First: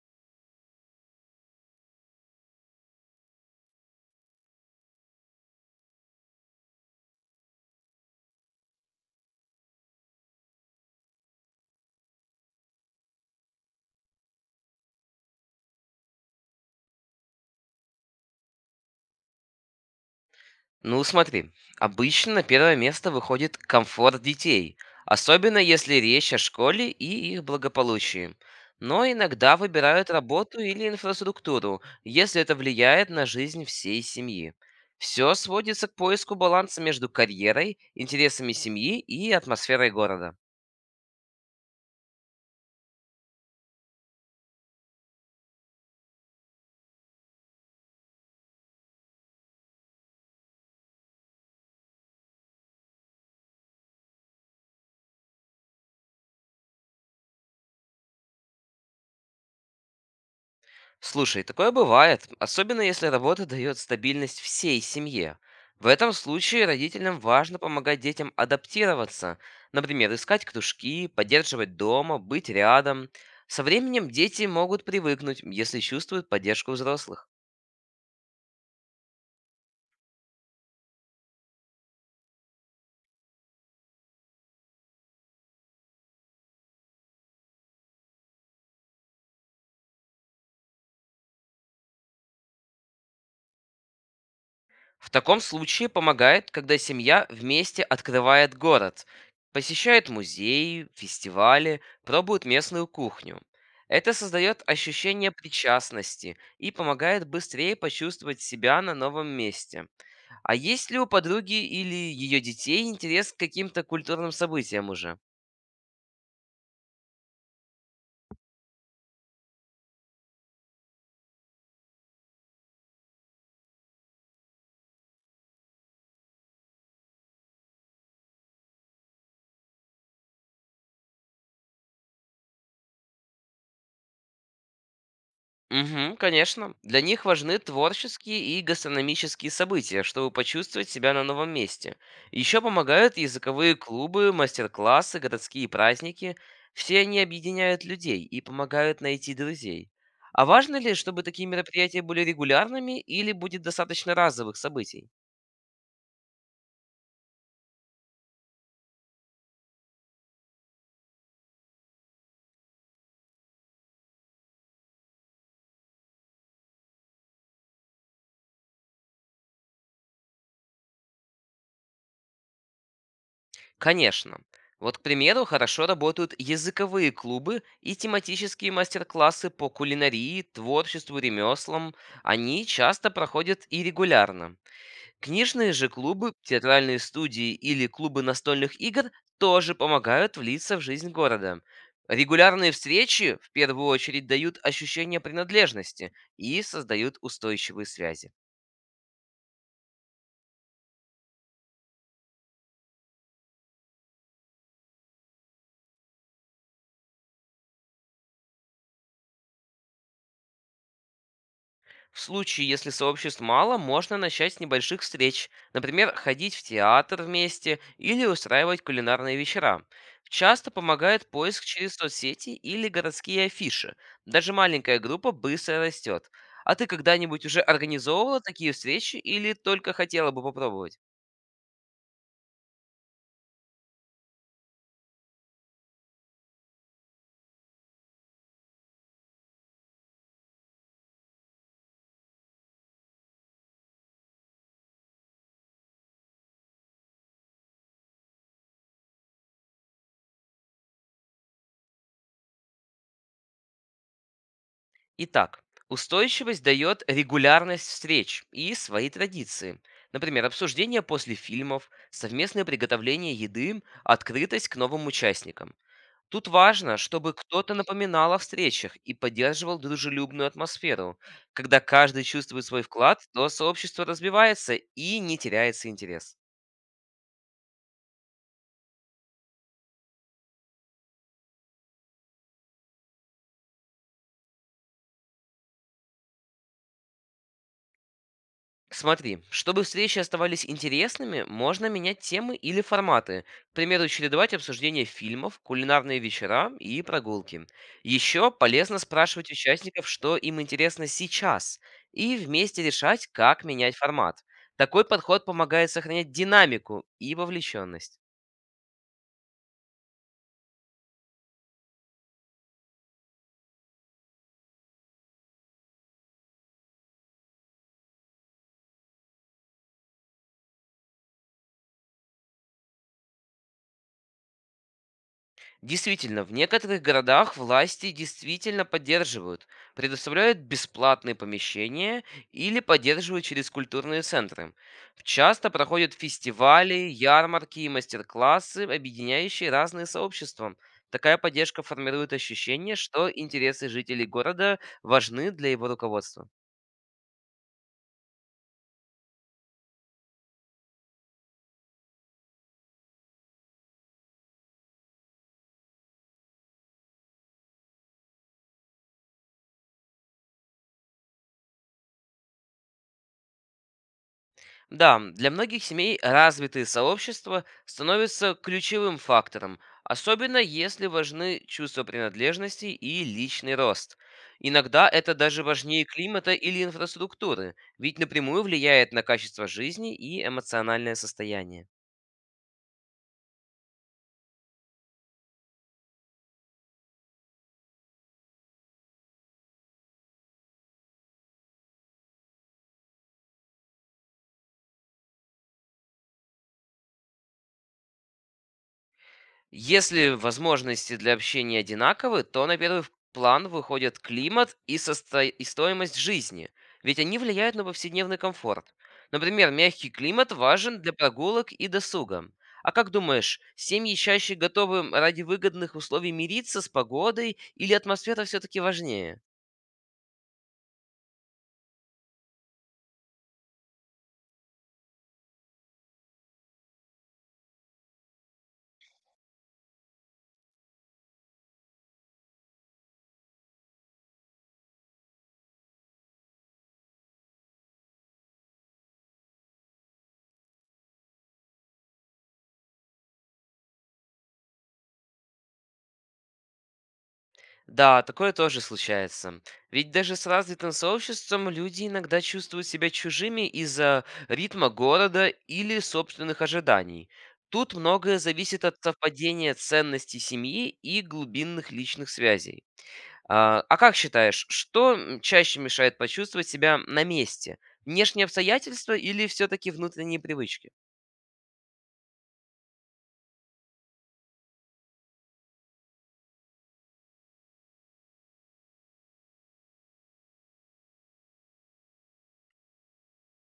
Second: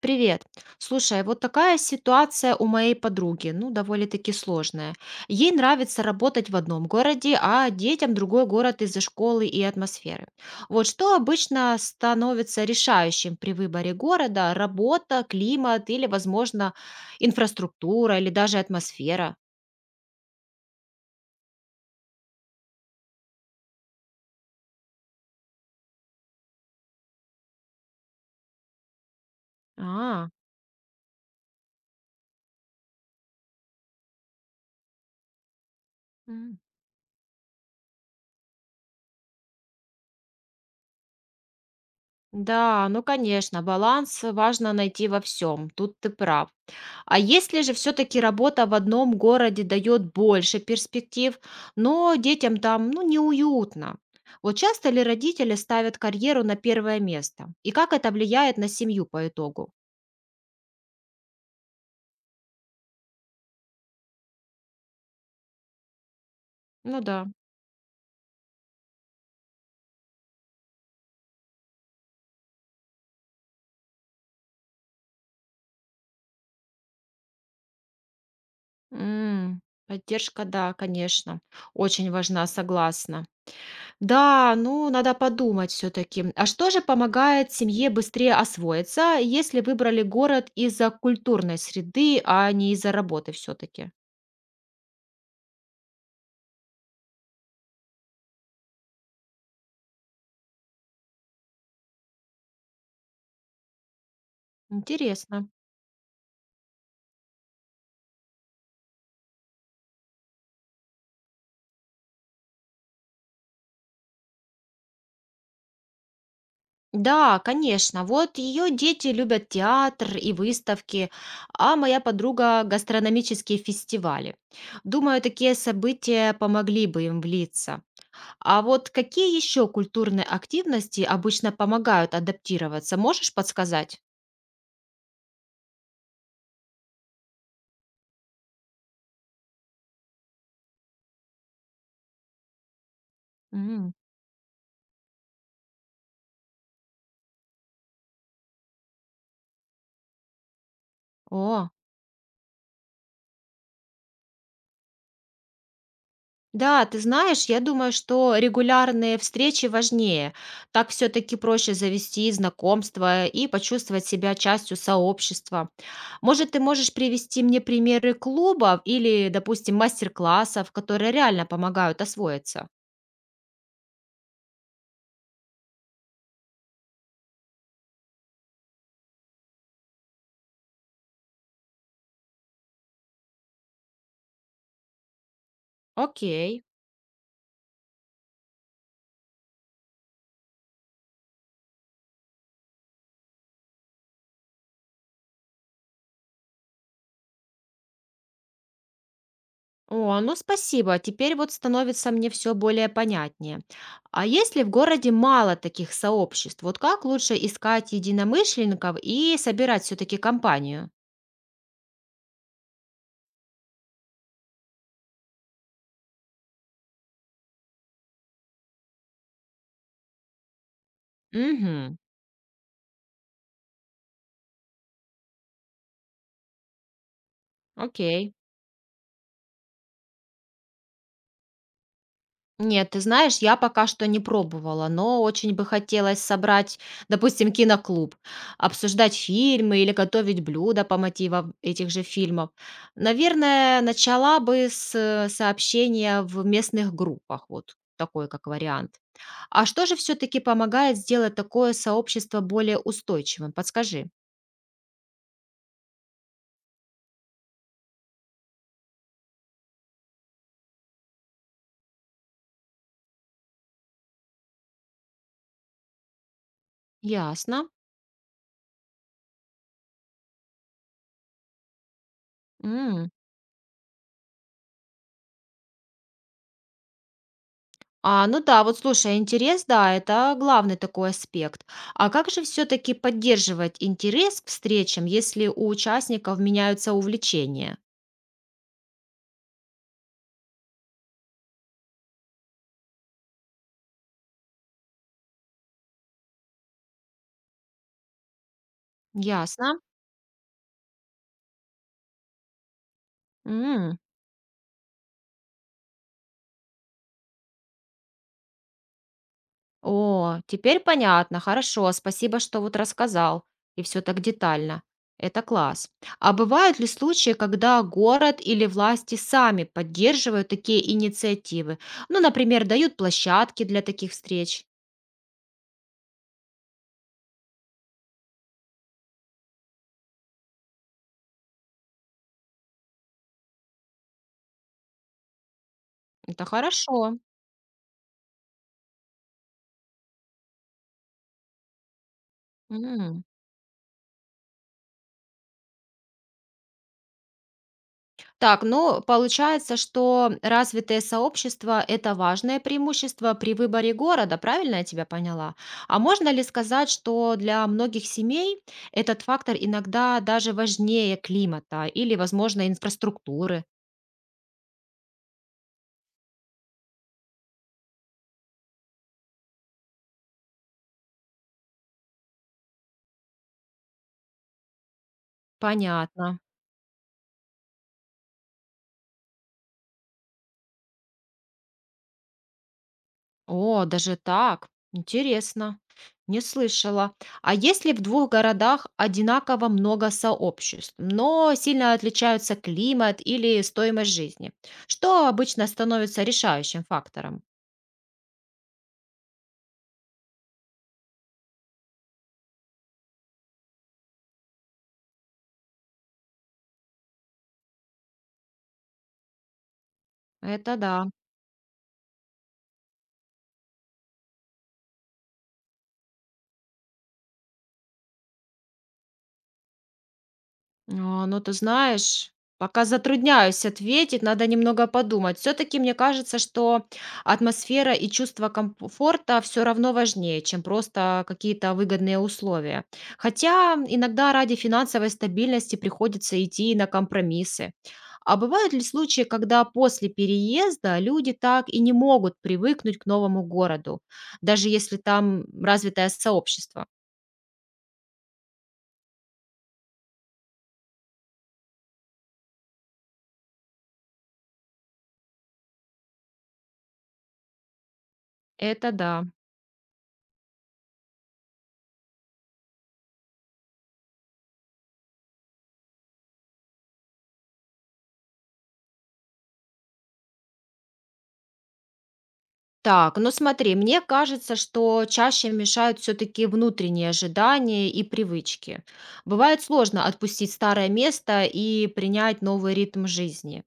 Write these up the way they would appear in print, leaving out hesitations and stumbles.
Привет. Слушай, вот такая ситуация у моей подруги, ну, довольно-таки сложная. Ей нравится работать в одном городе, а детям другой город из-за школы и атмосферы. Вот что обычно становится решающим при выборе города: работа, климат или, возможно, инфраструктура или даже атмосфера. Ну смотри, обычно на первое место выходит комфорт детей, особенно если речь о школе и их благополучии. Но иногда выбирают А. работу или инфраструктуру, если это влияет на жизнь всей семьи. Все сводится к поиску М, баланса между карьерой, интересами семьи и атмосферой города. да, ну, конечно, баланс важно найти во всем, тут ты прав. А если же все-таки работа в одном городе дает больше перспектив, но детям там, ну, неуютно? Вот часто ли родители ставят карьеру на первое место? И как это влияет на семью по итогу? Слушай, такое бывает, особенно если работа дает стабильность всей семье. В этом случае Ну да. родителям важно помогать детям адаптироваться, например, искать кружки, поддерживать дома, быть рядом. Со временем дети могут привыкнуть, если чувствуют поддержку взрослых. М, Поддержка, да, конечно. Очень важна, согласна. Да, ну, надо подумать все-таки. А что же помогает семье быстрее освоиться, если выбрали город из-за культурной среды, а не из-за работы все-таки? В таком случае помогает, когда семья вместе открывает город, посещает музеи, фестивали, пробует местную кухню. Это создает ощущение Интересно. причастности и помогает быстрее почувствовать себя на новом месте. А есть ли у подруги или ее детей интерес к каким-то культурным событиям уже? Да, конечно. Вот ее дети любят театр и выставки, а моя подруга — гастрономические фестивали. Думаю, такие события помогли бы им влиться. А вот какие еще культурные активности обычно помогают адаптироваться? Можешь подсказать? Мгм, конечно. Для них важны творческие и гастрономические события, чтобы почувствовать себя на новом месте. Еще помогают языковые М, клубы, мастер-классы, городские праздники. Все они объединяют людей и помогают найти друзей. А важно ли, чтобы такие О, мероприятия были регулярными или будет достаточно разовых событий? Да, ты знаешь, я думаю, что регулярные встречи важнее. Так все-таки проще завести знакомство и почувствовать себя частью сообщества. Может, ты можешь привести мне примеры клубов или, допустим, мастер-классов, которые реально помогают освоиться? Конечно. Вот, к примеру, хорошо работают языковые клубы и тематические мастер-классы по кулинарии, творчеству, ремеслам. Они часто проходят и регулярно. Книжные же клубы, Окей. театральные студии или клубы настольных игр тоже помогают влиться в жизнь города. Регулярные встречи в первую очередь дают ощущение принадлежности и создают устойчивые связи. О, ну спасибо, теперь вот становится мне все более понятнее. А если в городе мало таких сообществ, вот как лучше искать единомышленников и собирать все-таки компанию? В случае, если сообществ мало, можно начать с небольших встреч. Например, ходить в театр вместе или устраивать кулинарные вечера. Часто помогает поиск через Угу. соцсети или городские афиши. Даже маленькая группа быстро растет. А ты когда-нибудь уже Окей. организовывала такие встречи или только хотела бы попробовать? Нет, ты знаешь, я пока что не пробовала, но очень бы хотелось собрать, допустим, киноклуб, обсуждать фильмы или готовить блюда по мотивам этих же фильмов. Наверное, начала бы с сообщения в местных группах, вот такой как вариант. А что же все-таки помогает сделать такое сообщество более устойчивым? Подскажи. Итак, устойчивость дает регулярность встреч и свои традиции. Например, обсуждение после фильмов, совместное приготовление еды, открытость к новым участникам. Тут важно, чтобы Ясно. кто-то напоминал о встречах и поддерживал дружелюбную атмосферу. Когда каждый чувствует свой вклад, то сообщество развивается и не теряется интерес. А, ну да, вот слушай, интерес, да, это главный такой аспект. А как же все-таки поддерживать интерес к встречам, если у участников меняются увлечения? Смотри, чтобы встречи оставались интересными, можно менять темы или форматы. К примеру, чередовать обсуждение фильмов, кулинарные вечера и прогулки. Еще полезно спрашивать Ясно. участников, что им интересно сейчас, и вместе решать, как менять М, формат. Такой подход помогает сохранять динамику и вовлеченность. О, теперь понятно, хорошо, спасибо, что вот рассказал. И все так детально. Это класс. А бывают ли случаи, когда город или власти сами поддерживают такие инициативы? Ну, например, дают площадки для таких встреч. Действительно, в некоторых городах власти действительно поддерживают, предоставляют бесплатные помещения или поддерживают через культурные центры. Часто проходят Это фестивали, хорошо. ярмарки и мастер-классы, объединяющие разные сообщества. Такая поддержка формирует ощущение, М. что интересы жителей города важны для его руководства. Так, ну, получается, что развитое сообщество — это важное преимущество при выборе города, правильно я тебя поняла? А можно ли сказать, что для многих семей этот фактор иногда даже важнее климата или, возможно, инфраструктуры? Да, для многих семей развитые сообщества становятся ключевым фактором, особенно если важны чувство принадлежности и личный рост. Иногда это даже важнее Понятно. климата или инфраструктуры, ведь напрямую влияет на качество жизни и эмоциональное состояние. О, даже так. Интересно. Не слышала. А если в двух городах одинаково много сообществ, но сильно отличаются климат или стоимость жизни? Что обычно становится решающим фактором? Если возможности для общения одинаковы, то на первый план выходят климат и стоимость жизни, ведь они влияют на повседневный комфорт. Например, мягкий климат Это важен да. для прогулок и досуга. А как думаешь, семьи чаще готовы ради выгодных условий мириться с погодой или атмосфера все-таки важнее? А, ну, ты знаешь, пока затрудняюсь ответить, надо немного подумать. Все-таки мне кажется, что атмосфера и чувство комфорта все равно важнее, чем просто какие-то выгодные условия. Хотя иногда ради финансовой стабильности приходится идти на компромиссы. А бывают ли случаи, когда после переезда люди так и не могут привыкнуть к новому городу, даже если там развитое сообщество? Да, такое тоже случается. Ведь даже с развитым сообществом люди иногда чувствуют себя чужими из-за ритма города или собственных ожиданий. Тут многое зависит Это от да. совпадения ценностей семьи и глубинных личных связей. А как считаешь, чаще мешает почувствовать себя на месте? Внешние обстоятельства или все-таки внутренние привычки? Так, ну смотри, мне кажется, что чаще мешают все-таки внутренние ожидания и привычки. Бывает сложно отпустить старое место и принять новый ритм жизни.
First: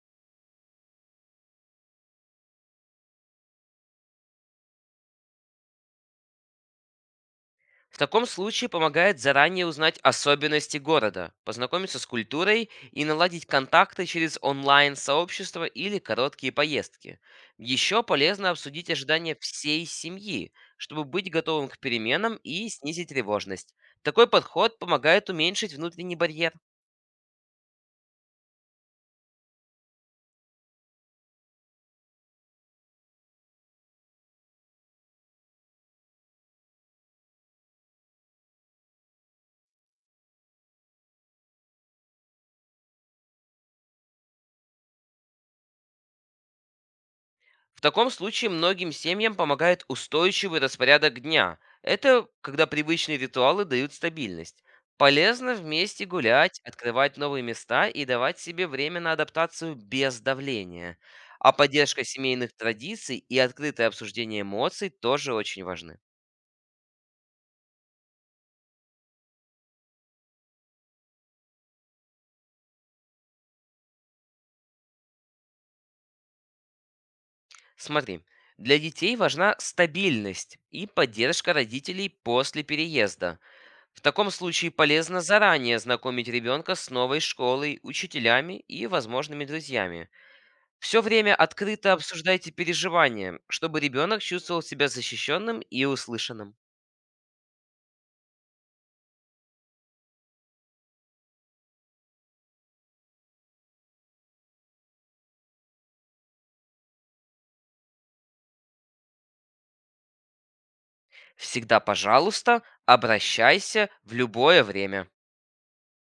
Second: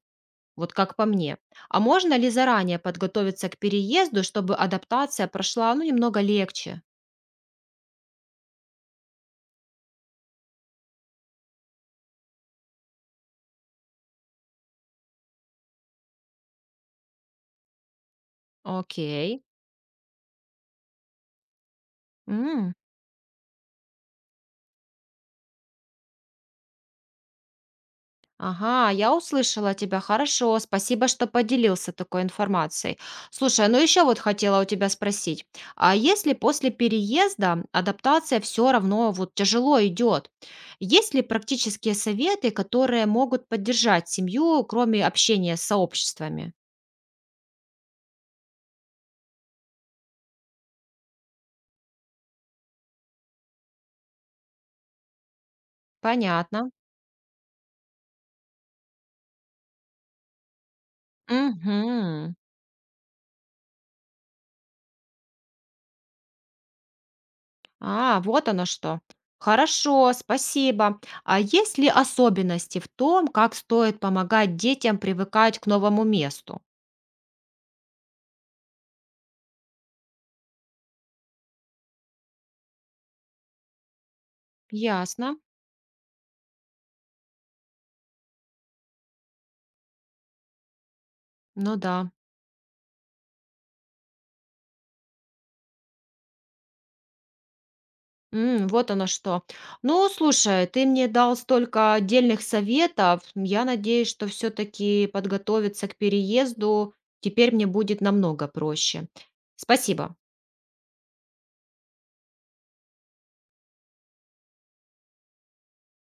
Вот как по мне. А можно ли заранее подготовиться к переезду, чтобы адаптация прошла, ну, немного легче? В таком случае помогает заранее узнать особенности города, познакомиться с культурой и наладить контакты через онлайн-сообщество или короткие поездки. Еще полезно обсудить ожидания Окей. всей семьи, чтобы быть готовым к переменам и снизить тревожность. Такой подход помогает уменьшить внутренний барьер. Ага, я услышала тебя. Хорошо, спасибо, что поделился такой информацией. Слушай, а ну еще вот хотела у тебя спросить, а если после переезда адаптация все равно вот тяжело идет, есть ли практические советы, которые могут поддержать семью, кроме общения с сообществами? В таком случае многим семьям помогает устойчивый распорядок дня. Это когда привычные ритуалы дают стабильность. Полезно вместе гулять, Понятно. открывать новые места и давать себе время на адаптацию без давления. А поддержка Угу. семейных традиций и открытое обсуждение эмоций тоже очень важны. А, вот оно что. Хорошо, спасибо. А есть ли особенности в том, как стоит помогать детям привыкать к новому месту? Смотри, для детей важна стабильность и поддержка родителей после переезда. В таком случае полезно Ясно. заранее знакомить ребенка с новой школой, учителями и возможными друзьями. Все время Ну открыто да. обсуждайте переживания, чтобы ребенок чувствовал себя защищенным и услышанным. Вот оно что. Ну, слушай, ты мне дал столько отдельных советов. Я надеюсь, что все-таки подготовиться к переезду теперь мне будет намного проще. Спасибо. Всегда, пожалуйста, обращайся в любое время.